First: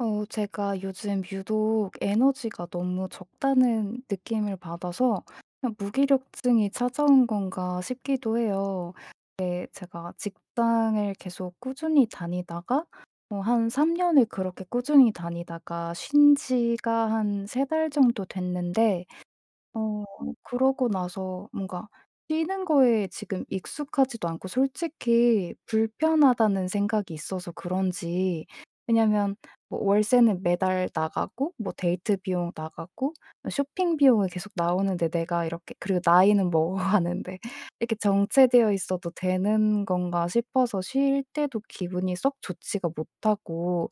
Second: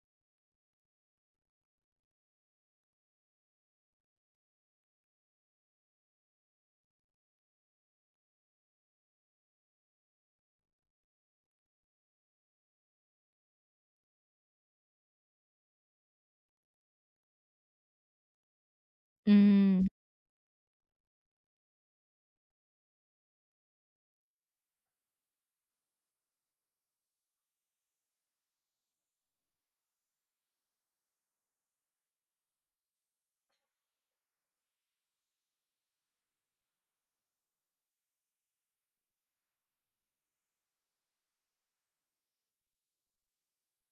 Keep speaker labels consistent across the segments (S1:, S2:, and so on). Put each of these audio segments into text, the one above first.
S1: 제가 요즘 유독 에너지가 너무 적다는 느낌을 받아서 그냥 '무기력증이 찾아온 건가?' 싶기도 해요. 네, 제가 직장을 계속 꾸준히 다니다가 한3 년을 그렇게 꾸준히 다니다가 쉰 지가 한 3달 정도 됐는데
S2: 음.
S1: 어 그러고 나서 뭔가 쉬는 거에 지금 익숙하지도 않고 솔직히 불편하다는 생각이 있어서 그런지. 왜냐면 뭐 월세는 매달 나가고, 뭐 데이트 비용 나가고, 쇼핑 비용이 계속 나오는데, 내가 이렇게, 그리고 나이는 먹어가는데 '이렇게 정체되어 있어도 되는 건가?' 싶어서 쉴 때도 기분이 썩 좋지가 못하고.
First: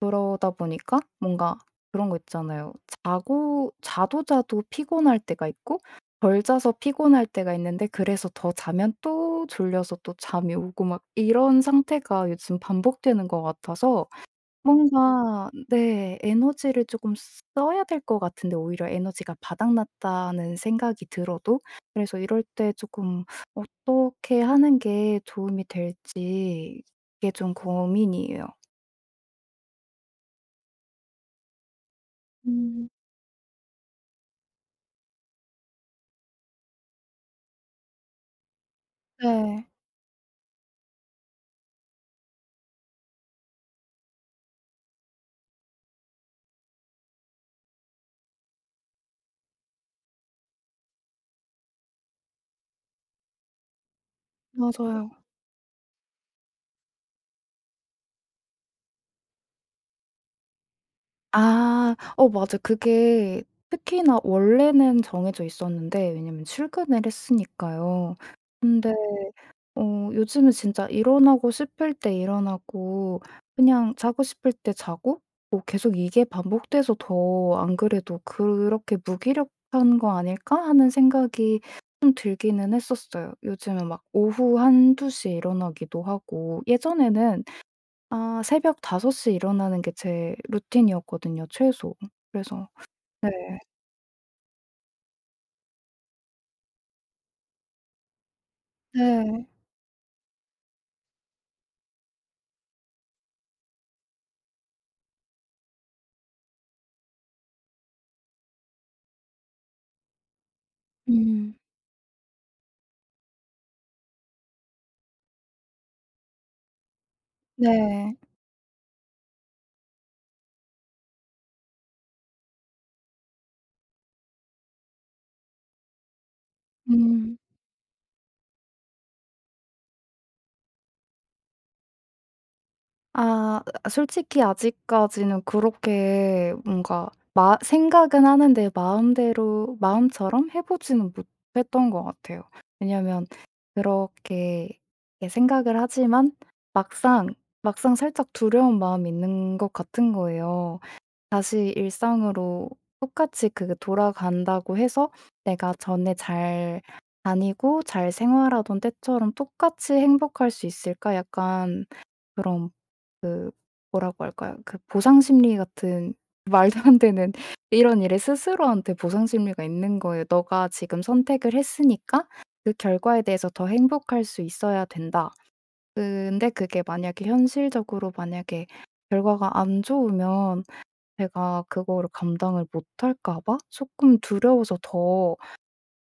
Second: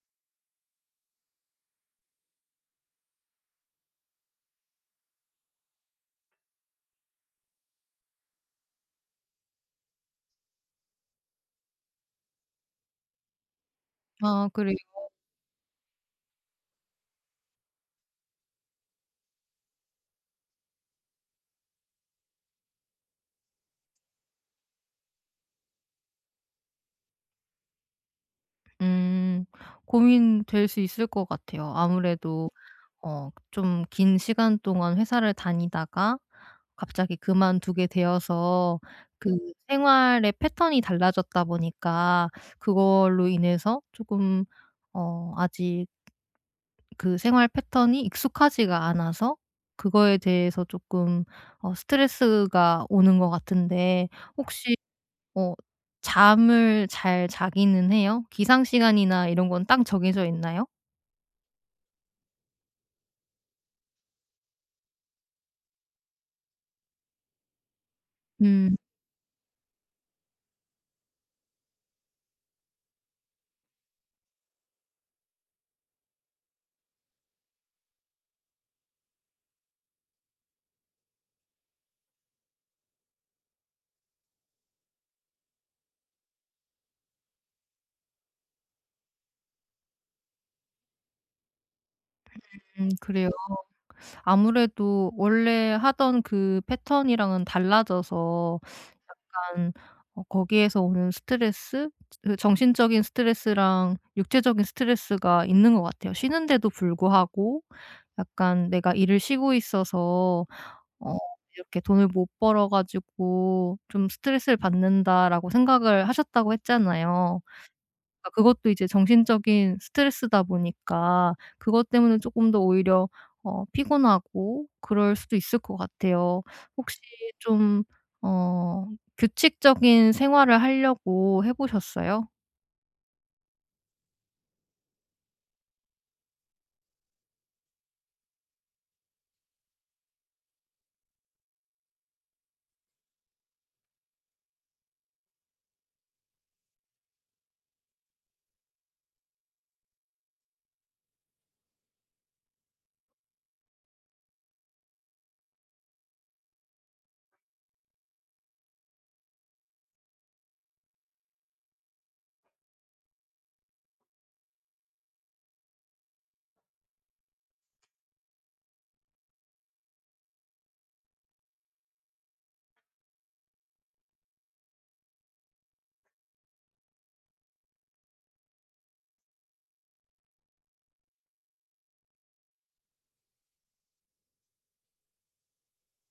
S1: 그러다 보니까 뭔가 그런 거 있잖아요. 자고 자도 자도 피곤할 때가 있고, 덜 자서 피곤할 때가 있는데, 그래서 더 자면 또 졸려서 또 잠이 오고 막 이런 상태가 요즘 반복되는 것 같아서.
S2: 아 그래.
S1: 뭔가 네 에너지를 조금 써야 될 것 같은데 오히려 에너지가 바닥났다는 생각이 들어도. 그래서 이럴 때 조금 어떻게 하는 게 도움이 될지, 이게 좀 고민이에요.
S2: 음. 고민될 수 있을 것 같아요, 아무래도.
S1: 음.
S2: 좀 긴 시간 동안 회사를 다니다가 갑자기 그만두게 되어서 그
S1: 네.
S2: 생활의 패턴이 달라졌다 보니까 그걸로 인해서 조금 아직 그 생활 패턴이 익숙하지가 않아서 그거에 대해서 조금 스트레스가 오는 것 같은데. 혹시
S1: 맞아요.
S2: 어 잠을 잘 자기는 해요? 기상 시간이나 이런 건 딱 정해져 있나요?
S1: 아. 어 맞아. 그게 특히나 원래는 정해져 있었는데 왜냐면 출근을 했으니까요.
S2: 음.
S1: 근데 요즘은 진짜 일어나고 싶을 때 일어나고, 그냥 자고 싶을 때 자고, 뭐 계속 이게 반복돼서 더 안 그래도 '그렇게 무기력한 거 아닐까?' 하는 생각이 좀 들기는 했었어요. 요즘은 막 오후 한두 시에 일어나기도 하고, 예전에는 아 새벽 5섯시에 일어나는 게 제 루틴이었거든요 최소. 그래서. 네.
S2: 그래요. 아무래도 원래 하던 그 패턴이랑은 달라져서
S1: 네.
S2: 약간 거기에서 오는 스트레스? 그 정신적인 스트레스랑 육체적인 스트레스가 있는 것 같아요. 쉬는데도 불구하고 약간 내가 일을 쉬고 있어서 어
S1: 음.
S2: 이렇게 '돈을 못 벌어 가지고 좀 스트레스를 받는다.'라고 생각을 하셨다고 했잖아요.
S1: 네.
S2: 그러니까 그것도 이제 정신적인 스트레스다 보니까 그것 때문에 쪼끔 더 오히려 피곤하고 그럴 수도 있을 것 같아요. 혹시
S1: 음.
S2: 좀 어 규칙적인 생활을 하려고 해 보셨어요?
S1: 아 솔직히 아직까지는 그렇게 뭔가 마 생각은 하는데 마음대로 마음처럼 해 보지는 못했던 것 같아요. 왜냐면 그렇게 예 생각을 하지만 막상 살짝 두려운 마음이 있는 것 같은 거예요. 다시 일상으로 똑같이 그 돌아간다고 해서 내가 전에 잘 다니고 잘 생활하던 때처럼 똑같이 행복할 수 있을까? 약간 그런 그 뭐라고 할까요? 그 보상 심리 같은 말도 안 되는 이런 일에 스스로한테 보상 심리가 있는 거예요. '너가 지금 선택을 했으니까 그 결과에 대해서 더 행복할 수 있어야 된다.' 근데 그게 만약에 현실적으로 만약에 결과가 안 좋으면 제가 그거를 감당을 못할까 봐 조금 두려워서 더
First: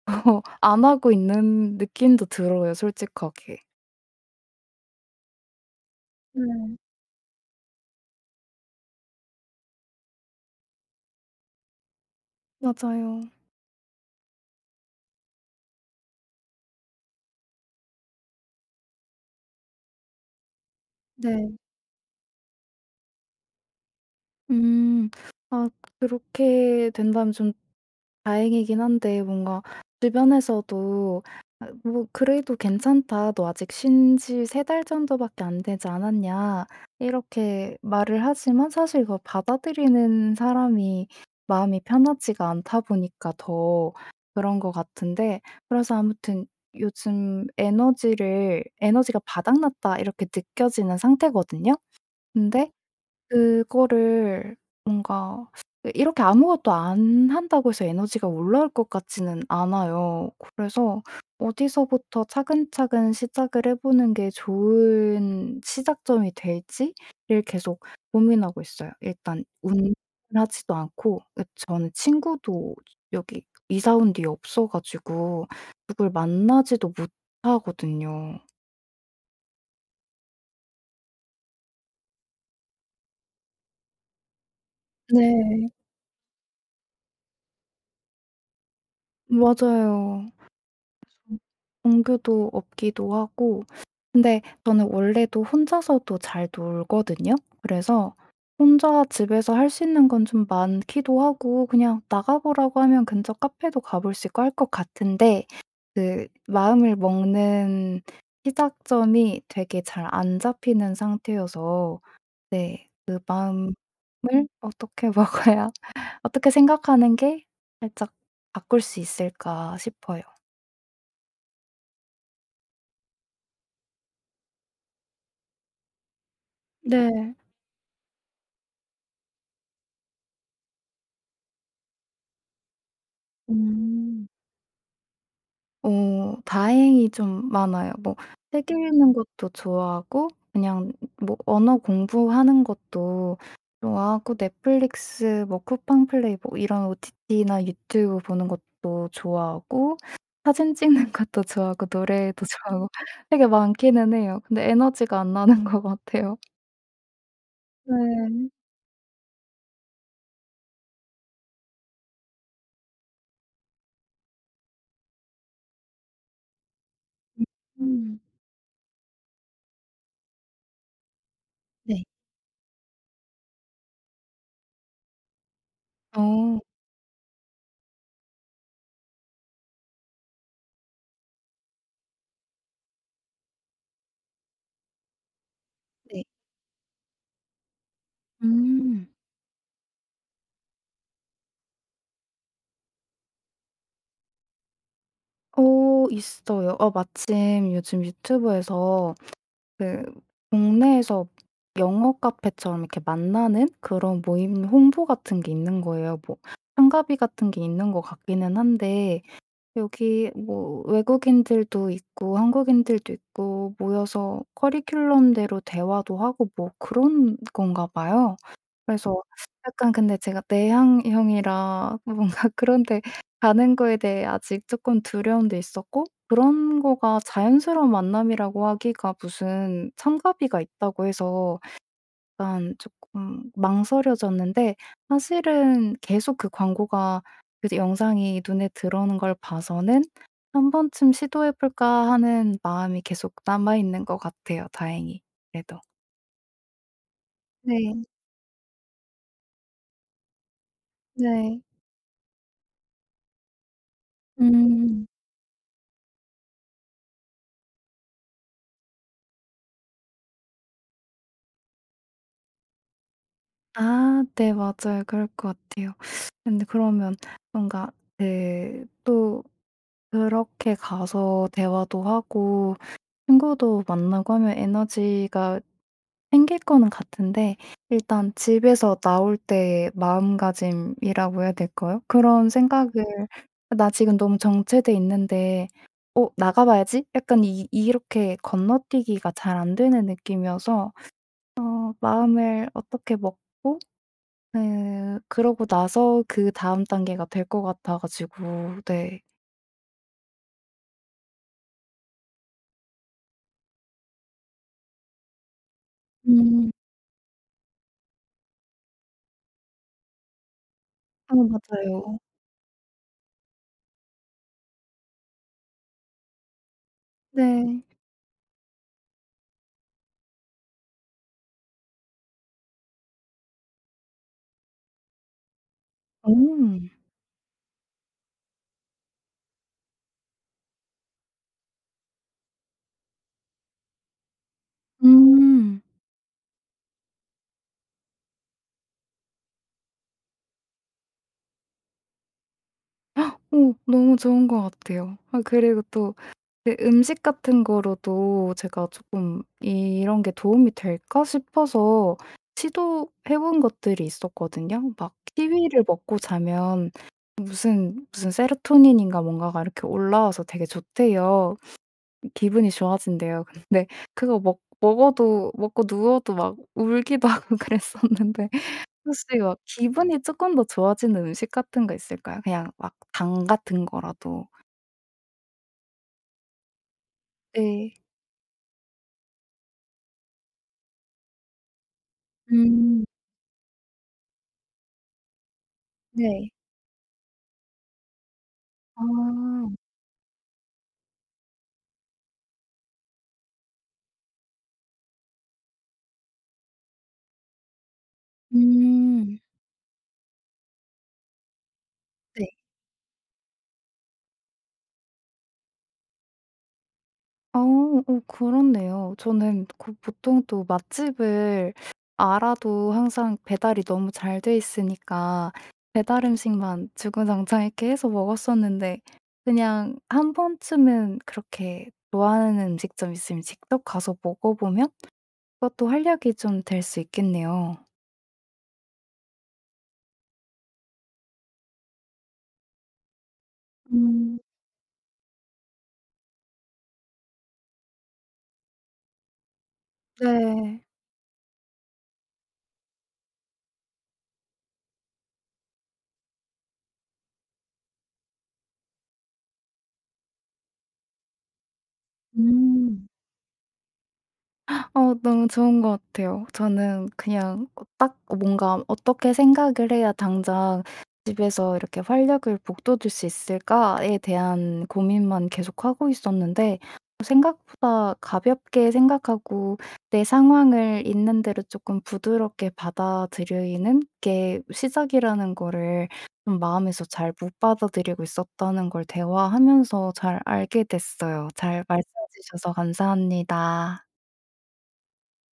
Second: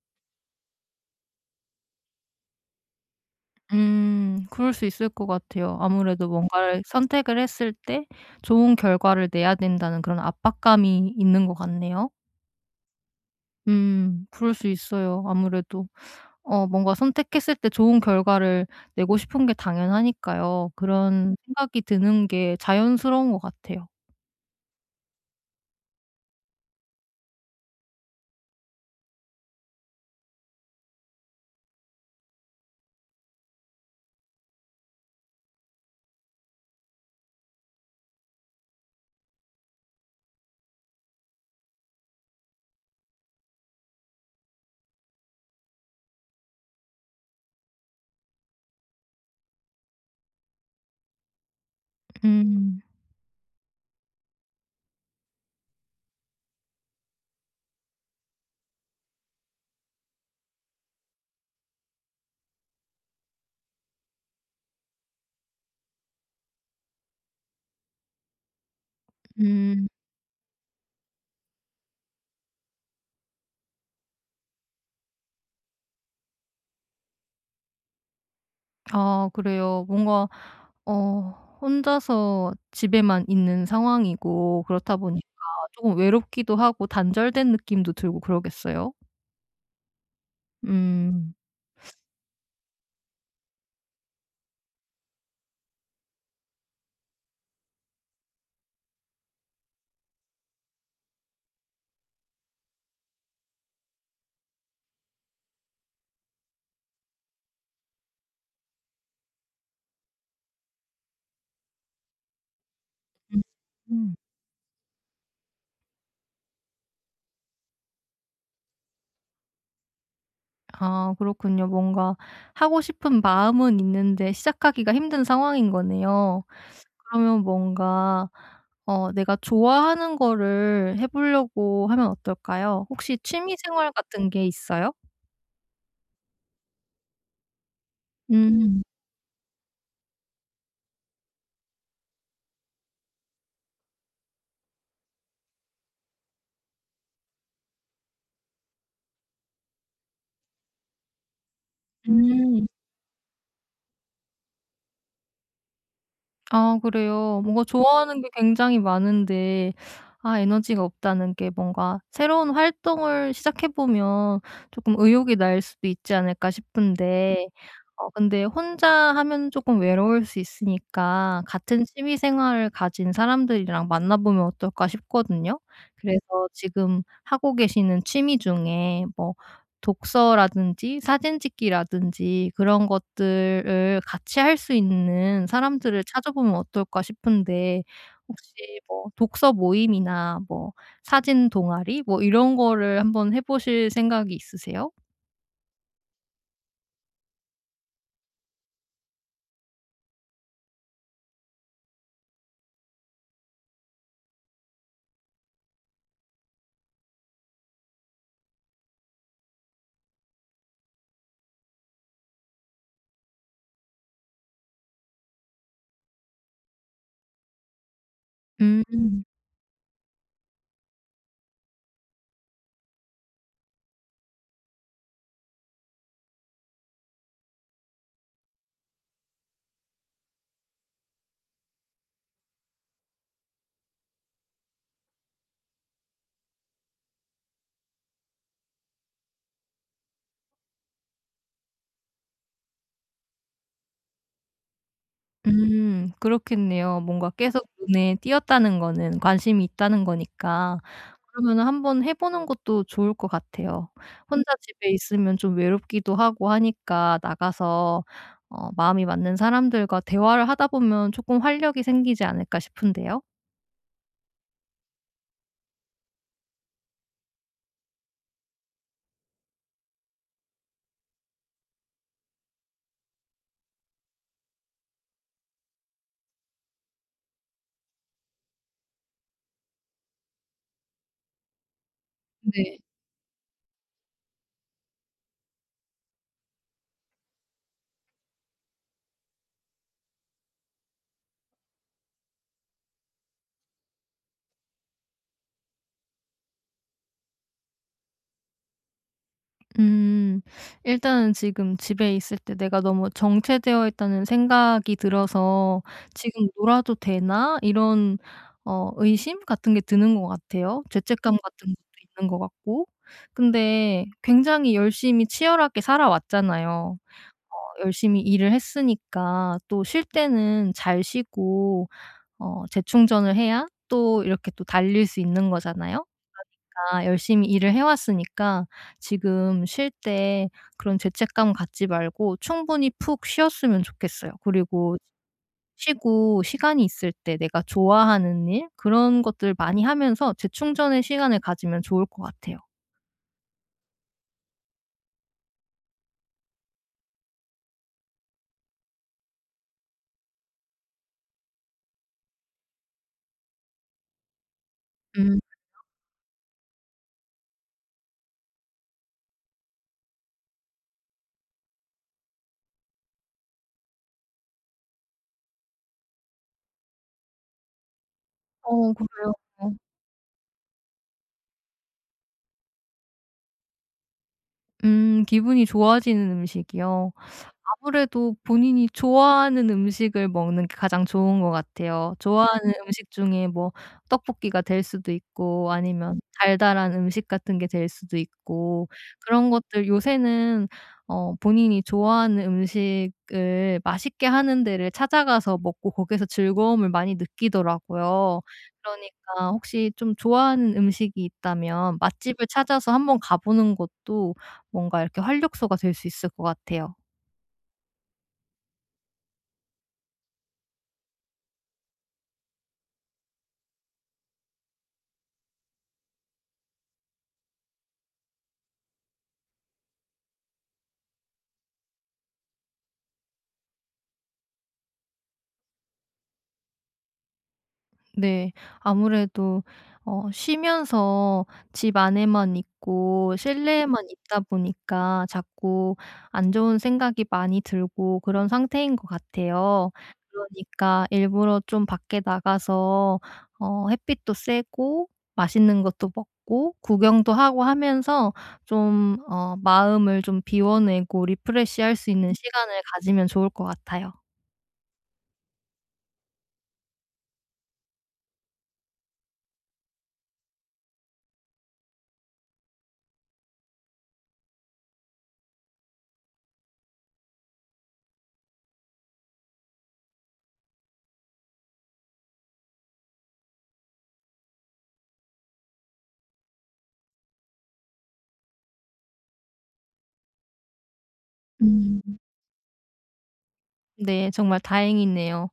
S1: 안 하고 있는 느낌도 들어요 솔직하게.
S2: 음. 그럴 수 있을 것 같아요, 아무래도.
S1: 네.
S2: 뭔가를 선택을 했을 때 좋은 결과를 내야 된다는 그런 압박감이 있는 것 같네요.
S1: 맞아요.
S2: 음. 그럴 수 있어요, 아무래도. 뭔가 선택했을 때 좋은 결과를 내고 싶은 게 당연하니까요. 그런
S1: 네.
S2: 생각이 드는 게 자연스러운 것 같아요.
S1: 음. 아 그렇게 된다면 좀 다행이긴 한데 뭔가 주변에서도 아 뭐 "그래도 괜찮다. 너 아직 신지 세 달 정도밖에 안 되지 않았냐." 이렇게 말을 하지만 사실 그걸 받아들이는 사람이 마음이 편하지가 않다 보니까 더 그런 것 같은데. 그래서 아무튼 요즘 에너지를, '에너지가 바닥났다.' 이렇게 느껴지는 상태거든요. 근데
S2: 음.
S1: 그거를 뭔가 그 이렇게 아무것도 안 한다고 해서 에너지가 올라올 것 같지는 않아요. 그래서 어디서부터 차근차근 시작을 해 보는 게 좋은 시작점이 될지를 계속 고민하고 있어요. 일단
S2: 음.
S1: 운동을 하지도 않고, 그 저는 친구도 여기 이사 온 뒤에 없어 가지고 누굴 만나지도 못하거든요.
S2: 아 그래요. 뭔가 어 혼자서 집에만 있는 상황이고 그렇다 보니까
S1: 네.
S2: 조금 외롭기도 하고 단절된 느낌도 들고 그러겠어요?
S1: 맞아요.
S2: 음.
S1: 음 동교도 없기도 하고. 근데 저는 원래도 혼자서도 잘 놀거든요. 그래서 혼자 집에서 할 수 있는 건 좀 많기도 하고, 그냥 나가 보라고 하면 근처 카페도 가볼 수 있고 할 것 같은데, 그 마음을 먹는 시작점이 되게 잘 안 잡히는 상태여서. 네 그
S2: 음.
S1: 마음을
S2: 음.
S1: 어떻게 먹어야 어떻게 생각하는 게 살짝 바꿀 수 있을까 싶어요.
S2: 아 그렇군요. 뭔가 하고 싶은 마음은 있는데 시작하기가 힘든 상황인 거네요.
S1: 네.
S2: 그러면 뭔가 내가 좋아하는 거를 해 보려고 하면 어떨까요? 혹시 취미 생활
S1: 음.
S2: 같은 게 있어요?
S1: 다행히 좀 많아요. 뭐 책
S2: 음.
S1: 읽는 것도 좋아하고, 그냥 뭐 언어 공부하는 것도 좋아하고, 넷플릭스 뭐 쿠팡 플레이 뭐 이런 OTT나 유튜브 보는 것도 좋아하고, 사진 찍는 것도 좋아하고, 노래도
S2: 음.
S1: 좋아하고 되게 많기는 해요. 근데 에너지가 안 나는 것 같아요.
S2: 아 그래요. 뭔가 좋아하는 게
S1: 네.
S2: 굉장히 많은데 아 에너지가 없다는 게 뭔가 새로운 활동을 시작해 보면 조금 의욕이 날 수도 있지 않을까 싶은데
S1: 음.
S2: 근데 혼자 하면 조금 외로울 수 있으니까 같은
S1: 네.
S2: 취미 생활을 가진 사람들이랑 만나 보면 어떨까 싶거든요. 그래서
S1: 어
S2: 지금 하고 계시는 취미 중에 뭐 독서라든지 사진 찍기라든지 그런 것들을 같이 할 수 있는 사람들을
S1: 네.
S2: 찾아보면 어떨까 싶은데 혹시 뭐
S1: 음.
S2: 독서 모임이나 뭐 사진 동아리 뭐 이런 거를 한번 해 보실 생각이 있으세요?
S1: 어 있어요. 어 마침 요즘 유튜브에서 그 동네에서 영어 카페처럼 이렇게 만나는 그런 모임 홍보 같은 게 있는 거예요. 뭐 참가비 같은 게 있는 것 같기는 한데 여기 뭐 외국인들도 있고 한국인들도 있고 모여서 커리큘럼대로 대화도 하고 뭐 그런 건가 봐요. 그래서
S2: 음.
S1: 약간, 근데 제가 내향형이라 뭔가 그런 데 가는 거에 대해 아직 조금 두려움도 있었고, 그런 거가 자연스러운 만남이라고 하기가, 무슨 참가비가 있다고 해서 약간 조금 망설여졌는데, 사실은 계속 그 광고가, 그 영상이 눈에 들어오는 걸 봐서는 '한 번쯤 시도해 볼까.' 하는 마음이 계속 남아 있는 것 같아요 다행히 그래도.
S2: 그렇겠네요. 뭔가 계속
S1: 네.
S2: 눈에 띄었다는 거는 관심이 있다는 거니까. 그러면
S1: 네.
S2: 한번 해 보는 것도 좋을 것 같아요. 혼자 집에
S1: 음.
S2: 있으면 좀 외롭기도 하고 하니까 나가서 마음이 맞는 사람들과 대화를 하다 보면 조금 활력이 생기지 않을까 싶은데요.
S1: 아 네 맞아요. 그럴 것 같아요. 근데 그러면 뭔가 그 또 그렇게 가서 대화도 하고 친구도 만나고 하면 에너지가 생길 거는 같은데, 일단 집에서 나올 때의 마음가짐이라고 해야 될까요? 그런
S2: 네.
S1: 생각을, '나 지금 너무 정체돼 있는데 어 나가 봐야지.' 약간 이 이렇게 건너뛰기가 잘 안 되는 느낌이어서. 마음을 어떻게 먹고 네, 그러고 나서 그다음 단계가 될 것 같아 가지고 네.
S2: 음. 일단은 지금 집에 있을 때 '내가 너무 정체되어 있다.'는 생각이 들어서 '지금
S1: 음.
S2: 놀아도 되나?' 이런 의심 같은 게 드는 것 같아요.
S1: 어
S2: 죄책감 같은 것도
S1: 맞아요.
S2: 있는 것 같고. 근데 굉장히 열심히 치열하게 살아왔잖아요. 어
S1: 네.
S2: 열심히 일을 했으니까 또 쉴 때는 잘 쉬고 재충전을 해야 또 이렇게 또 달릴 수 있는 거잖아요.
S1: 음.
S2: 아, 열심히 일을 해 왔으니까 지금 쉴 때 그런 죄책감 갖지 말고 충분히 푹 쉬었으면 좋겠어요. 그리고
S1: 음.
S2: 쉬고 시간이 있을 때 내가 좋아하는 일 그런 것들 많이 하면서 재충전의 시간을 가지면 좋을 것 같아요.
S1: 너무 좋은 것 같아요. 아 그리고 또 그 음식 같은 거로도 제가 쪼끔 '이런 게 도움이 될까?' 싶어서 시도해 본 것들이 있었거든요. 막
S2: 음.
S1: 키위를 먹고 자면 무슨 무슨 세로토닌인가 뭔가가 이렇게 올라와서 되게 좋대요. 기분이 좋아진대요. 근데 그거 먹 먹어도 먹고 누워도 막 울기도 하고 그랬었는데.
S2: 어
S1: 혹시
S2: 그래요.
S1: 막
S2: 어.
S1: 기분이 쪼끔 더 좋아지는 음식 같은 거 있을까요? 그냥 막 당 같은 거라도.
S2: 기분이 좋아지는 음식이요?
S1: 네.
S2: 아무래도 본인이 좋아하는 음식을 먹는 게 가장 좋은 것 같아요. 좋아하는
S1: 음.
S2: 식 중에 뭐 떡볶이가 될 수도 있고 아니면
S1: 네.
S2: 달달한 음식 같은 게 될 수도 있고 그런
S1: 아.
S2: 것들 요새는 본인이 좋아하는 음식을 맛있게 하는 데를 찾아가서 먹고 거기서 즐거움을 많이 느끼더라고요.
S1: 음.
S2: 그러니까 혹시 좀 좋아하는 음식이 있다면
S1: 네.
S2: 맛집을 찾아서 한번 가 보는 것도 뭔가 이렇게 활력소가 될 수 있을 것 같아요.
S1: 어. 어 그렇네요. 저는 그 보통 또 맛집을 알아도 항상 배달이 너무 잘 돼 있으니까 배달 음식만 주구장창 이렇게 해서 먹었었는데, 그냥 한 번쯤은 그렇게 좋아하는 음식점 있으면 직접 가서 먹어보면 그것도 활력이 좀 될 수 있겠네요.
S2: 네. 아무래도 쉬면서 집 안에만 있고 실내에만
S1: 음.
S2: 있다 보니까 자꾸 안 좋은 생각이 많이 들고 그런 상태인 것 같아요.
S1: 네.
S2: 그러니까 일부러 좀 밖에 나가서 햇빛도 쐬고 맛있는 것도 먹고 구경도 하고 하면서 좀 마음을 좀 비워내고 리프레시할 수 있는 시간을
S1: 음.
S2: 가지면 좋을 것 같아요.
S1: 너무 좋은 것 같아요. 저는 그냥 딱 뭔가 '어떻게 생각을 해야 당장 집에서 이렇게 활력을 북돋을 수 있을까?'에 대한 고민만 계속하고 있었는데, 생각보다 가볍게 생각하고 내 상황을 있는 대로 조금 부드럽게 받아들이는 게 시작이라는 거를 좀 마음에서 잘 못 받아들이고 있었다는 걸 대화하면서 잘 알게 됐어요. 잘
S2: 음.
S1: 말씀 해 주셔서 감사합니다.
S2: 네. 정말 다행이네요.